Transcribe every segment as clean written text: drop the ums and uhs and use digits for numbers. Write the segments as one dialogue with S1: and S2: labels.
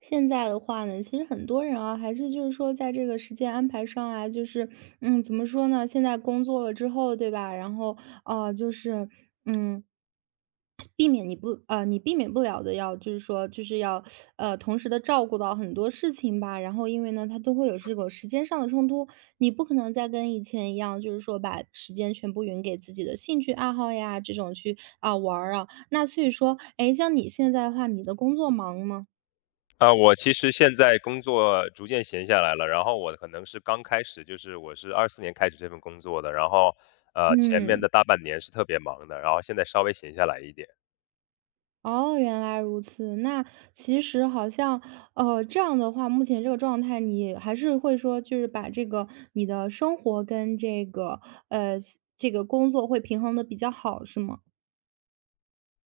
S1: 现在的话呢，其实很多人啊，还是就是说在这个时间安排上啊，就是嗯，怎么说呢？现在工作了之后，对吧？然后就是嗯。避免你避免不了的要就是说就是要同时的照顾到很多事情吧。然后因为呢，他都会有这个时间上的冲突，你不可能再跟以前一样，就是说把时间全部匀给自己的兴趣爱好呀这种去啊、玩儿啊。那所以说，哎，像你现在的话，你的工作忙吗？
S2: 啊，我其实现在工作逐渐闲下来了，然后我可能是刚开始，就是我是24年开始这份工作的，然后，前面
S1: 嗯。
S2: 的大半年是特别忙的，然后现在稍微闲下来一点。
S1: 哦，原来如此。那其实好像，这样的话，目前这个状态，你还是会说，就是把这个你的生活跟这个，呃，这个工作会平衡的比较好，是吗？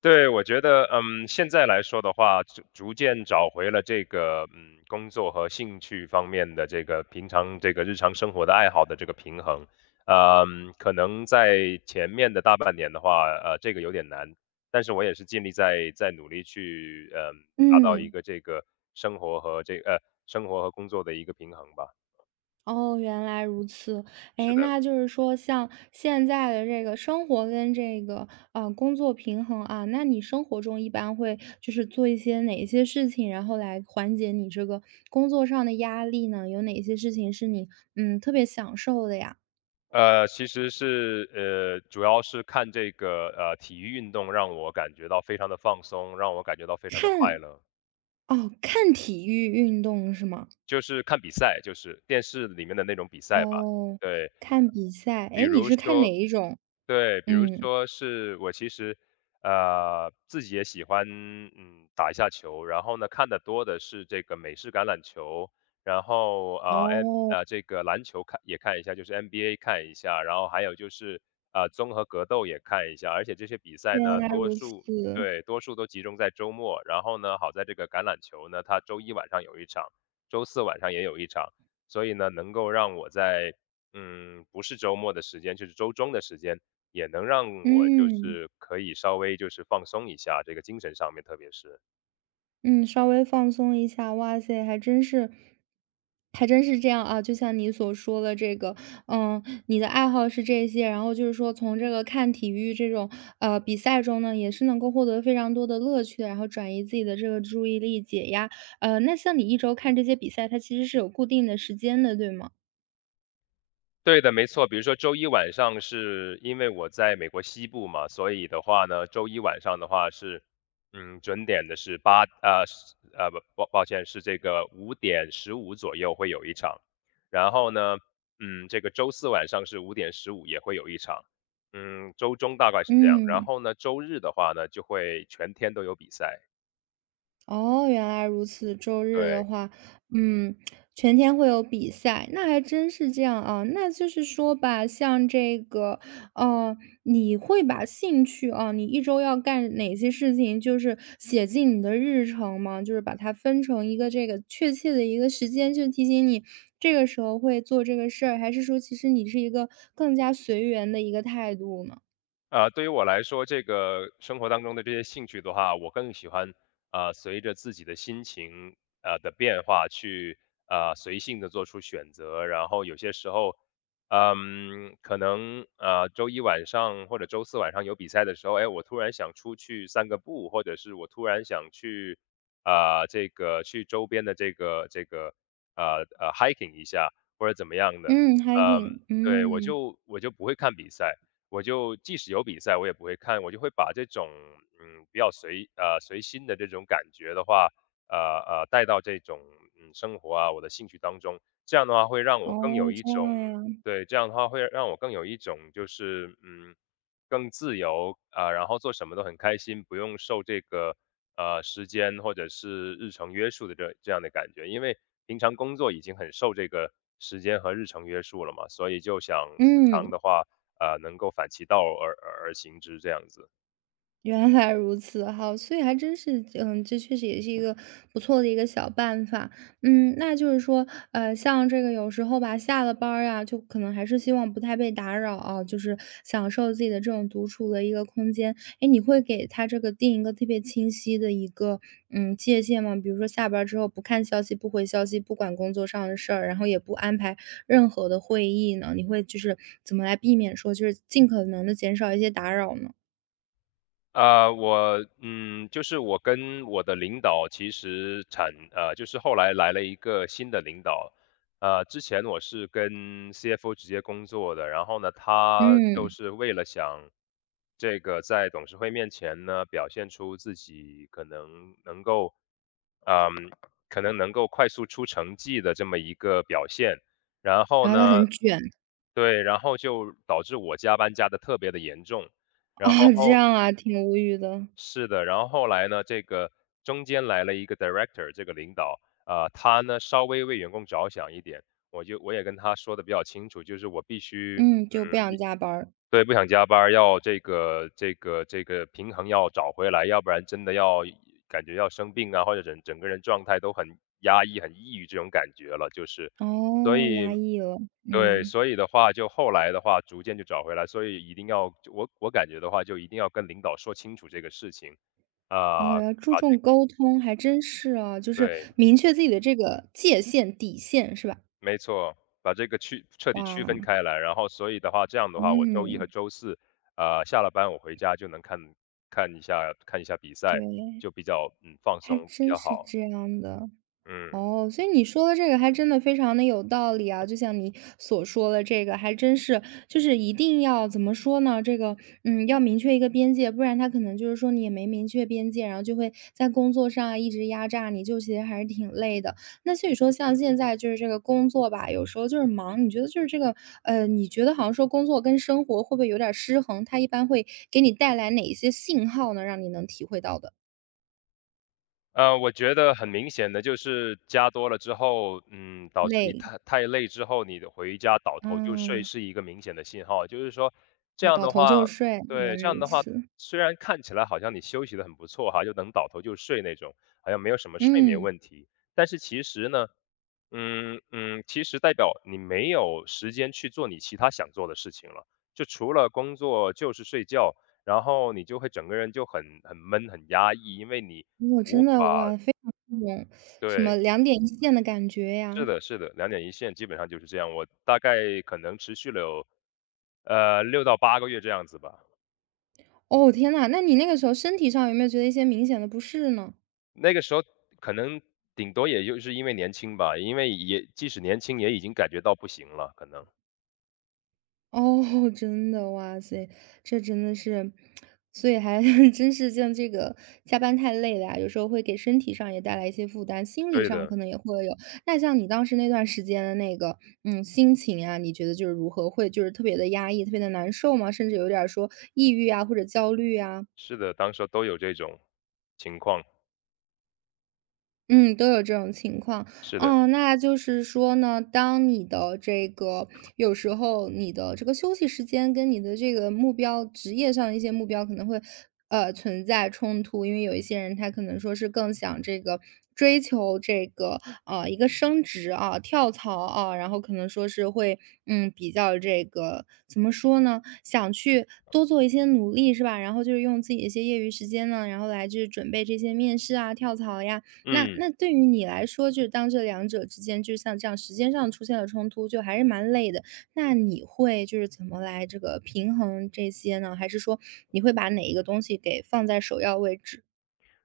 S2: 对，我觉得，现在来说的话，逐渐找回了这个，工作和兴趣方面的这个平常这个日常生活的爱好的这个平衡。可能在前面的大半年的话，这个有点难，但是我也是尽力在努力去，达到一
S1: 嗯。
S2: 个这个生活和这呃生活和工作的一个平衡吧。
S1: 哦，原来如此。
S2: 是
S1: 哎，
S2: 的。
S1: 那就是说像现在的这个生活跟这个，啊工作平衡啊，那你生活中一般会就是做一些哪些事情，然后来缓解你这个工作上的压力呢？有哪些事情是你，嗯，特别享受的呀？
S2: 其实主要是看这个体育运动，让我感觉到非常的放松，让我感觉到非常的快
S1: 看
S2: 乐。
S1: 哦，看体育运动是吗？
S2: 就是看比赛，就是电视里面的那种比赛吧。
S1: 哦，
S2: 对，
S1: 看比赛。
S2: 比
S1: 哎，你
S2: 如
S1: 是看哪
S2: 说
S1: 一种？
S2: 对，比如
S1: 嗯，
S2: 说是我其实，自己也喜欢，打一下球，然后呢，看的多的是这个美式橄榄球，然后
S1: 哦，
S2: 这个篮球看也看一下，就是 NBA 看一下，然后还有就是综合格斗也看一下，而且这些比赛
S1: 原
S2: 呢，
S1: 来
S2: 多
S1: 如此，
S2: 数对多数都集中在周末，然后呢，好在这个橄榄球呢，它周一晚上有一场，周四晚上也有一场，所以呢，能够让我在不是周末的时间，就是周中的时间也能让我就
S1: 嗯。
S2: 是可以稍微就是放松一下，这个精神上面特别是。
S1: 嗯，稍微放松一下，哇塞，还真是，还真是这样啊！就像你所说的这个，嗯，你的爱好是这些，然后就是说从这个看体育这种比赛中呢，也是能够获得非常多的乐趣的然后转移自己的这个注意力、解压。那像你一周看这些比赛，它其实是有固定的时间的，对吗？
S2: 对的，没错。比如说周一晚上是因为我在美国西部嘛，所以的话呢，周一晚上的话是，准点的是不，抱歉,是这个五点十五左右会有一场，然后呢，这个周四晚上是五点十五也会有一场，周中大概是这样，然
S1: 嗯。
S2: 后呢，周日的话呢就会全天都有比赛，
S1: 哦，原来如此。周日的
S2: 对。
S1: 话，嗯，全天会有比赛，那还真是这样啊。那就是说吧，像这个，呃，你会把兴趣啊，你一周要干哪些事情，就是写进你的日程吗？就是把它分成一个这个确切的一个时间，就提醒你这个时候会做这个事儿，还是说其实你是一个更加随缘的一个态度呢？
S2: 对于我来说，这个生活当中的这些兴趣的话，我更喜欢随着自己的心情的变化去随性的做出选择，然后有些时候，可能周一晚上或者周四晚上有比赛的时候，哎，我突然想出去散个步，或者是我突然想去周边的这个 hiking 一下或者怎么样的，
S1: 嗯，hiking，
S2: 对，我
S1: 嗯，
S2: 就我就不会看比赛。我就即使有比赛我也不会看，我就会把这种比较随心的这种感觉的话，呃带到这种生活啊我的兴趣当中，这样的话会让我更有
S1: 哦，
S2: 一
S1: 这
S2: 种
S1: 样呀，
S2: 对，这样的话会让我更有一种就是更自由啊、然后做什么都很开心，不用受这个时间或者是日程约束的这样的感觉，因为平常工作已经很受这个时间和日程约束了嘛，所以就想平常
S1: 嗯。
S2: 的话。能够反其道而行之这样子。
S1: 原来如此，哈，所以还真是，嗯，这确实也是一个不错的一个小办法。嗯，那就是说，像这个有时候吧，下了班儿啊，就可能还是希望不太被打扰啊，就是享受自己的这种独处的一个空间。哎，你会给他这个定一个特别清晰的一个嗯界限吗？比如说下班儿之后不看消息、不回消息、不管工作上的事儿，然后也不安排任何的会议呢？你会就是怎么来避免说，就是尽可能的减少一些打扰呢？
S2: 就是我跟我的领导其实产呃，就是后来来了一个新的领导，之前我是跟 CFO 直接工作的，然后呢，他就
S1: 嗯。
S2: 是为了想这个在董事会面前呢，表现出自己嗯，可能能够快速出成绩的这么一个表现，然后
S1: 然后他
S2: 呢，
S1: 很卷。
S2: 对，然后就导致我加班加的特别的严重。
S1: 哦，
S2: 然后
S1: 这
S2: 后
S1: 样啊，挺无语的。
S2: 是的，然后后来呢，这个中间来了一个 director,这个领导，他呢稍微为员工着想一点，我也跟他说的比较清楚，就是我必须，
S1: 嗯，就不想加班儿。
S2: 对，不想加班儿，要这个平衡要找回来，要不然真的要感觉要生病啊，或者整个人状态都很压抑、很抑郁这种感觉了，就是。所
S1: 哦，压
S2: 以
S1: 抑了，
S2: 对，
S1: 嗯。
S2: 所以的话就后来的话逐渐就找回来，所以一定要我我感觉的话就一定要跟领导说清楚这个事情。
S1: 哦，
S2: 啊，
S1: 要注重沟通，还真是啊，就是
S2: 对。
S1: 明确自己的这个界限、底线是吧？
S2: 没错，把这个彻底区分
S1: 哇，
S2: 开来，然后所以的话，这样的话，我周一
S1: 嗯，
S2: 和周四，下了班我回家就能看一下比赛，
S1: 对，
S2: 就比较放
S1: 还
S2: 松，比
S1: 真
S2: 较
S1: 是
S2: 好，
S1: 这样的。
S2: 嗯。
S1: 哦，所以你说的这个还真的非常的有道理啊，就像你所说的这个，还真是，就是一定要怎么说呢？这个，嗯，要明确一个边界，不然他可能就是说你也没明确边界，然后就会在工作上啊一直压榨你，就其实还是挺累的。那所以说，像现在就是这个工作吧，有时候就是忙，你觉得就是这个，你觉得好像说工作跟生活会不会有点儿失衡？它一般会给你带来哪一些信号呢？让你能体会到的
S2: 我觉得很明显的就是加多了之后，导致你
S1: 累，
S2: 太累之后，你的回家倒头就睡
S1: 嗯。
S2: 是一个明显的信号。就是说，这
S1: 我
S2: 样
S1: 倒
S2: 的
S1: 头就
S2: 话，
S1: 睡，原
S2: 对，
S1: 来
S2: 这样
S1: 如
S2: 的话，
S1: 此。
S2: 虽然看起来好像你休息的很不错哈，就能倒头就睡那种，好像没有什么睡眠
S1: 嗯，
S2: 问题，但是其实呢，其实代表你没有时间去做你其他想做的事情了，就除了工作就是睡觉，然后你就会整个人就很闷、很压抑，因为你
S1: 我
S2: 无
S1: 真的，
S2: 法
S1: 哇，非常那种什么
S2: 对，
S1: 两点一线的感觉呀。
S2: 是的，是的，两点一线基本上就是这样。我大概可能持续了有6到8个月这样子吧。
S1: 哦，天呐，那你那个时候身体上有没有觉得一些明显的不适呢？
S2: 那个时候可能顶多也就是因为年轻吧，因为也即使年轻也已经感觉到不行了，可能。
S1: 哦，真的，哇塞，这真的是，所以还 真是像这个加班太累了呀，有时候会给身体上也带来一些负担，心理
S2: 对
S1: 上
S2: 的，
S1: 可能也会有。那像你当时那段时间的那个，嗯，心情啊，你觉得就是如何？会就是特别的压抑，特别的难受吗？甚至有点儿说抑郁啊，或者焦虑啊？
S2: 是的，当时候都有这种情况，
S1: 嗯，都有这种情况。
S2: 是的。
S1: 哦。那就是说呢，当你的这个有时候你的这个休息时间跟你的这个目标职业上的一些目标可能会，存在冲突。因为有一些人他可能说是更想这个追求这个，一个升职啊、跳槽啊，然后可能说是会，嗯，比较这个怎么说呢，想去多做一些努力，是吧？然后就是用自己的一些业余时间呢，然后来去准备这些面试啊、跳槽呀。那
S2: 嗯，
S1: 那对于你来说，就是当这两者之间，就是像这样时间上出现了冲突，就还是蛮累的。那你会就是怎么来这个平衡这些呢？还是说你会把哪一个东西给放在首要位置？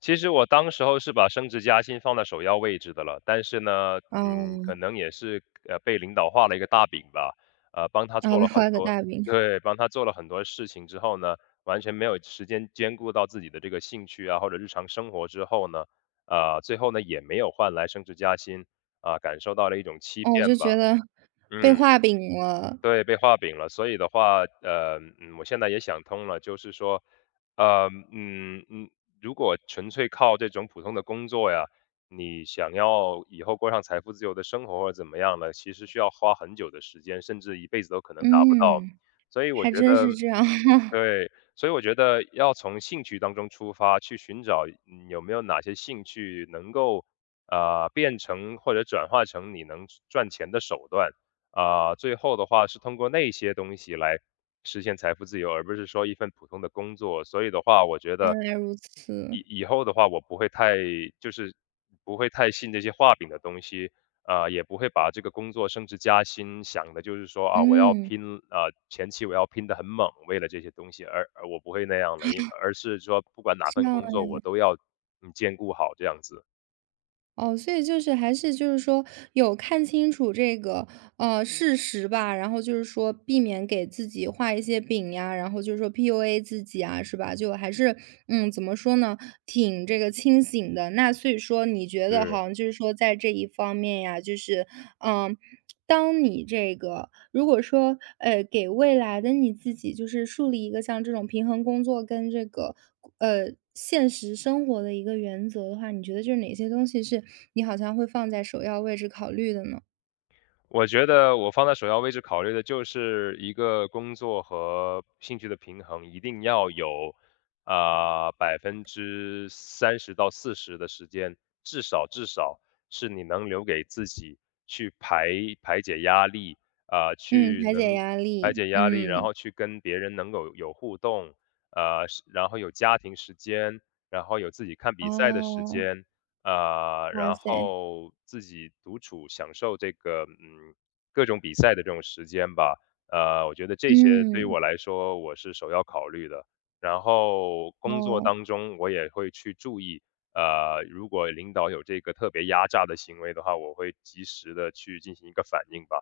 S2: 其实我当时候是把升职加薪放在首要位置的了，但是呢，
S1: 哦，
S2: 可能也是被领导画了一个大饼吧，帮他
S1: 啊，
S2: 做
S1: 被
S2: 了很
S1: 画了个
S2: 多，
S1: 大饼，
S2: 对，帮他做了很多事情之后呢，完全没有时间兼顾到自己的这个兴趣啊或者日常生活之后呢，最后呢也没有换来升职加薪啊、感受到了一种 欺
S1: 哦，
S2: 骗
S1: 就
S2: 吧，
S1: 觉得被
S2: 嗯。
S1: 画饼了。
S2: 对，被画饼了。所以的话，我现在也想通了，就是说，呃，嗯嗯，如果纯粹靠这种普通的工作呀，你想要以后过上财富自由的生活或者怎么样呢，其实需要花很久的时间，甚至一辈子都可能达不到。
S1: 嗯，
S2: 所以我
S1: 还
S2: 觉
S1: 真
S2: 得
S1: 是这样，
S2: 对，所以我觉得要从兴趣当中出发，去寻找有没有哪些兴趣能够变成或者转化成你能赚钱的手段啊、最后的话是通过那些东西来实现财富自由，而不是说一份普通的工作。所以的话，我觉得
S1: 原来如此。
S2: 以后的话，我不会太就是不会太信这些画饼的东西，也不会把这个工作升职加薪想的就是说啊，我要
S1: 嗯，
S2: 拼啊，前期我要拼得很猛，为了这些东西，而我不会那样的，因而是说不管哪
S1: 这
S2: 份
S1: 样
S2: 工作我都要兼顾好这样子，
S1: 哦，所以就是还是就是说有看清楚这个，事实吧，然后就是说避免给自己画一些饼呀，然后就是说 PUA 自己啊，是吧？就还是，嗯，怎么说呢，挺这个清醒的。那所以说你觉得好
S2: 是。
S1: 像就是说在这一方面呀，就是嗯，当你这个如果说，给未来的你自己就是树立一个像这种平衡工作跟这个，现实生活的一个原则的话，你觉得就是哪些东西是你好像会放在首要位置考虑的呢？
S2: 我觉得我放在首要位置考虑的就是一个工作和兴趣的平衡，一定要有，啊，30%到40%的时间，至少至少是你能留给自己去排解压力，啊，
S1: 嗯，
S2: 去
S1: 排解
S2: 能
S1: 压
S2: 排
S1: 力，
S2: 解压力，然
S1: 嗯，
S2: 后去跟别人能够有互动，啊，然后有家庭时间，然后有自己看比赛的时
S1: 哦，
S2: 间，啊，
S1: 哇
S2: 然
S1: 塞，
S2: 后自己独处享受这个，各种比赛的这种时间吧。我觉得这些对于
S1: 嗯，
S2: 我来说，我是首要考虑的。然后工作
S1: 哦。
S2: 当中，我也会去注意，如果领导有这个特别压榨的行为的话，我会及时的去进行一个反应吧。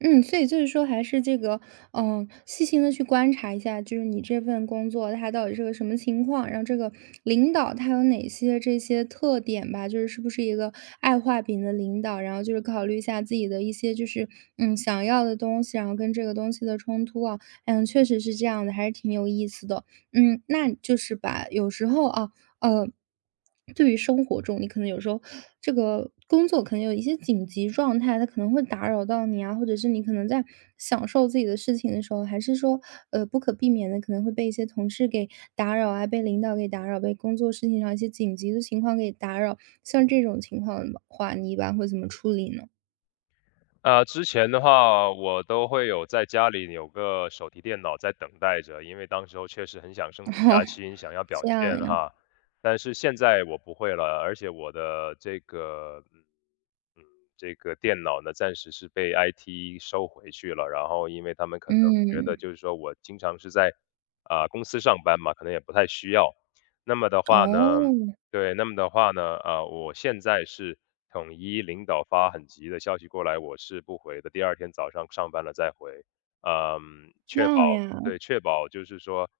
S1: 嗯，所以就是说还是这个，嗯，细心的去观察一下，就是你这份工作它到底是个什么情况，然后这个领导他有哪些这些特点吧，就是是不是一个爱画饼的领导，然后就是考虑一下自己的一些就是，嗯，想要的东西，然后跟这个东西的冲突啊，嗯，确实是这样的，还是挺有意思的。嗯，那就是把有时候啊，呃，对于生活中，你可能有时候这个工作可能有一些紧急状态，它可能会打扰到你啊，或者是你可能在享受自己的事情的时候，还是说，不可避免的可能会被一些同事给打扰啊，被领导给打扰，被工作事情上一些紧急的情况给打扰。像这种情况的话，你一般会怎么处理呢？
S2: 之前的话，我都会有在家里有个手提电脑在等待着，因为当时候确实很想 升职
S1: 哦，
S2: 加薪，想要表
S1: 这样
S2: 现
S1: 呀，
S2: 哈。但是现在我不会了，而且我的嗯，这个电脑呢，暂时是被 IT 收回去了。然后，因为他们可能觉得，
S1: 嗯，
S2: 就是说我经常是在啊、公司上班嘛，可能也不太需要。那么的话呢，
S1: 哦，
S2: 对，那么的话呢，我现在是统一领导发很急的消息过来，我是不回的。第二天早上上班了再回，嗯，
S1: 这
S2: 确保
S1: 样呀，
S2: 对,确保就是说，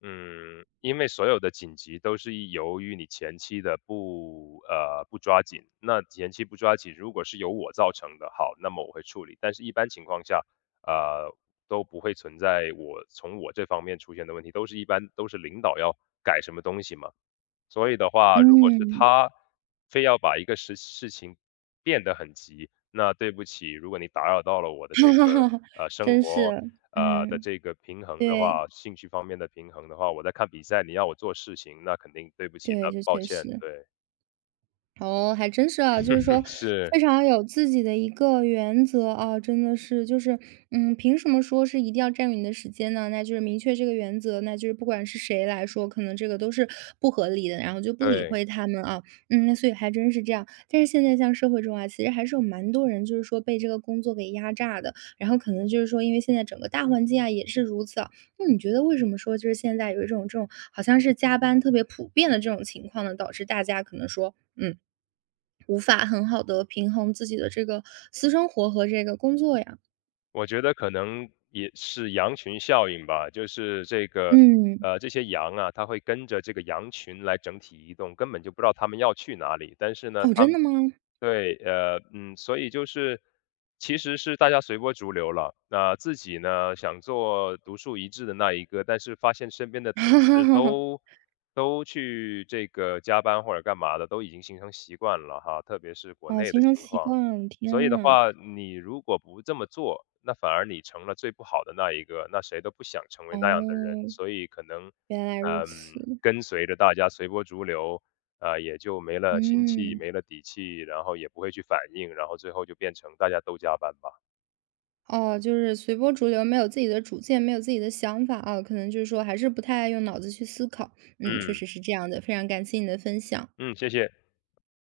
S2: 因为所有的紧急都是由于你前期的不抓紧，那前期不抓紧，如果是由我造成的，好，那么我会处理。但是一般情况下，呃，都不会存在从我这方面出现的问题，一般都是领导要改什么东西嘛。所以的话，如果是
S1: 嗯，
S2: 他非要把一个事情变得很急，那对不起，如果你打扰到了我的这
S1: 哈
S2: 个
S1: 哈哈
S2: 生
S1: 真是，
S2: 活的
S1: 嗯，
S2: 这个平衡的
S1: 对。
S2: 话，兴趣方面的平衡的话，我在看比赛，你要我做事情，那肯定对不起，
S1: 对，
S2: 那
S1: 这
S2: 抱
S1: 确
S2: 歉，
S1: 实。
S2: 对，
S1: 哦，还真是啊，就是说
S2: 是，
S1: 非常有自己的一个原则啊，真的是，就是，嗯，凭什么说是一定要占用你的时间呢？那就是明确这个原则，那就是不管是谁来说，可能这个都是不合理的，然后就不理
S2: 对，
S1: 会他们啊。嗯，那所以还真是这样。但是现在像社会中啊，其实还是有蛮多人就是说被这个工作给压榨的，然后可能就是说，因为现在整个大环境啊也是如此啊。那你觉得为什么说就是现在有一种这种好像是加班特别普遍的这种情况呢？导致大家可能说，嗯。无法很好的平衡自己的这个私生活和这个工作呀。
S2: 我觉得可能也是羊群效应吧，就是这个。
S1: 嗯，
S2: 这些羊啊，它会跟着这个羊群来整体移动，根本就不知道它们要去哪里。但是呢，
S1: 哦，
S2: 它
S1: 真的吗？
S2: 对，呃，嗯，所以就是其实是大家随波逐流了。那自己呢，想做独树一帜的那一个，但是发现身边的同事都 都去这个加班或者干嘛的，都已经形成习惯了哈，特别是国
S1: 哦，
S2: 内的
S1: 形
S2: 情
S1: 成习
S2: 况。
S1: 惯了
S2: 所以
S1: 天
S2: 的
S1: 呐，
S2: 话，你如果不这么做，那反而你成了最不好的那一个，那谁都不想成为那样的人，
S1: 哦，
S2: 所以可能，
S1: 原来如此。
S2: 跟随着大家随波逐流。啊，也就没了心气，
S1: 嗯，
S2: 没了底气，然后也不会去反应，然后最后就变成大家都加班吧。
S1: 哦，就是随波逐流，没有自己的主见，没有自己的想法啊，可能就是说还是不太爱用脑子去思考。嗯，确
S2: 嗯，
S1: 实是这样的，非常感谢你的分享。
S2: 嗯，谢谢。